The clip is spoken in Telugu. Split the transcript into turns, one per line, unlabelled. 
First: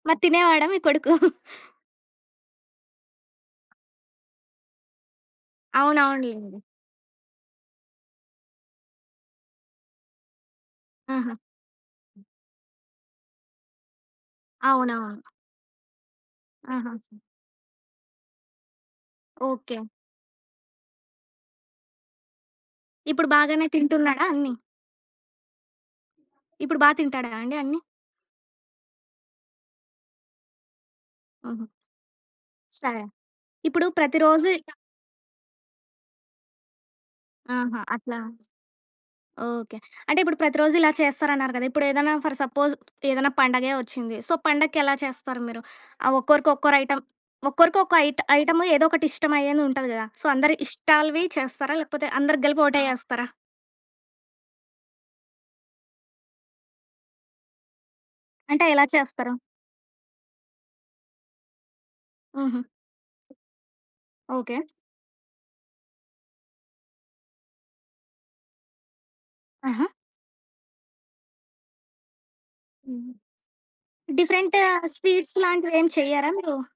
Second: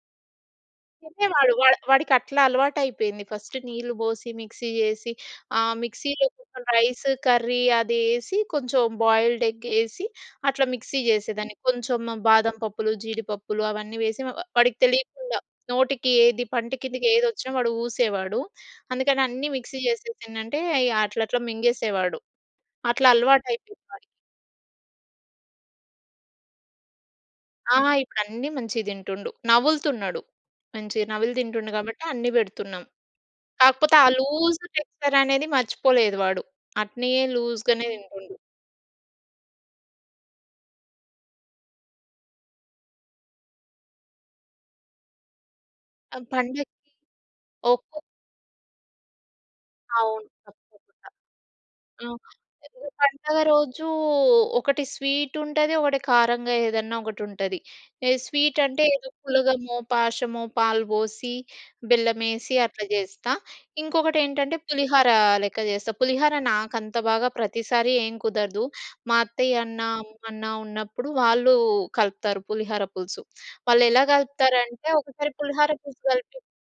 మరి తినేవాడా మీ కొడుకు?
తినేవాడు. వాడు వాడికట్లా అలవాటైపోయింది. ఫస్ట్ నీళ్ళు పోసి మిక్సీ చేసి ఆహ్, మిక్సీలో
అవునవునులేండి.
రైస్ కర్రీ అదేసి కొంచెం బాయిల్డ్ ఎగ్ ఏసి అట్లా మిక్సీ
ఆహా!
చేసేదాన్ని. కొంచెం బాదం పప్పులు, జీడిపప్పులు అవన్నీ ఏసి వ వాడికి
అవునవును.
తెలీకుండా నోటికి ఏది పంటి
ఆహా!
కిందకేదొచ్చినా వాడు ఊసేవాడు. అందుకని అన్నీ
ఓకే.
మిక్సీ చేసేసి ఏంటంటే అట్లా అట్లా మింగేసేవాడు. అట్లా
ఇప్పుడు బాగానే
అలవాటైపోయింది వాడికి.
తింటున్నాడా అన్ని? ఇప్పుడు బా తింటాడా అండి
ఆ!
అన్ని?
ఇప్పుడు అన్నీ మంచిగా తింటుండు. నములుతున్నాడు. మంచిగా నమిలి
హుహు.
తింటుండు కాబట్టి అన్నీ
స
పెడుతున్నాం.
ఇప్పుడు
కాకపోతే ఆ
ప్రతిరోజు
లూజ్
ఇలా
టెక్స్చర్ అనేది మర్చిపోలేదు వాడు. అట్లే లూజ్‌
ఆహా!
గానే
అట్లా
తింటుండు.
ఓకే. అంటే ఇప్పుడు ప్రతిరోజు ఇలా చేస్తరన్నారు గదా! ఇప్పుడేదైనా ఫర్ సపోజ్ ఏదైనా పండగే వచ్చింది. సో పండక్కేలా చేస్తారు మీరు? ఆహ్,
ఆహ్,
ఒక్కోరికి
పండక్కి
ఒక్కోరు ఐటెమ్ ఒక్కరికి ఒక్కో
ఒక్కొ
ఐ ఐటెమ్ ఏదో ఒకటిష్టం అయ్యేదుంటది గదా! సో
అవును.
అందరి
తప్పకుండా.
ఇష్టాలువి చేస్తారా?
ఆ!
లేకపోతే అందరికి కలిపి ఒకటే చేస్తారా?
పండగ రోజూ ఒకటి స్వీట్ ఉంటది. ఒకటి కారంగా ఏదన్నా ఒకటుంటది. స్వీట్
అంటే
అంటే
ఎలా
ఏదో
చేస్తారు?
పులగమో, పాశమో పాలు బోసి, బెల్లమేసి
హుహు.
అట్లా చేస్తా. ఇంకొకటేంటంటే
ఓకే.
పులిహోర లెక్క చేస్తా. పులిహోర నాకంత బాగా ప్రతిసారి ఏం కుదరదు. మా
ఆహా!
అత్తయ్యన్నా, అమ్మన్నా ఉన్నప్పుడు వాళ్ళు కలుపుతారు పులిహోర
హ్మ్.
పులుసు. వాళ్ళెలా
డిఫరెంటు
కలుపుతారంటే ఒకసారి
స్వీట్స్
పులిహోర
లాంటివేం
పులుసు
చెయ్యరా
కలిపి
మీరు?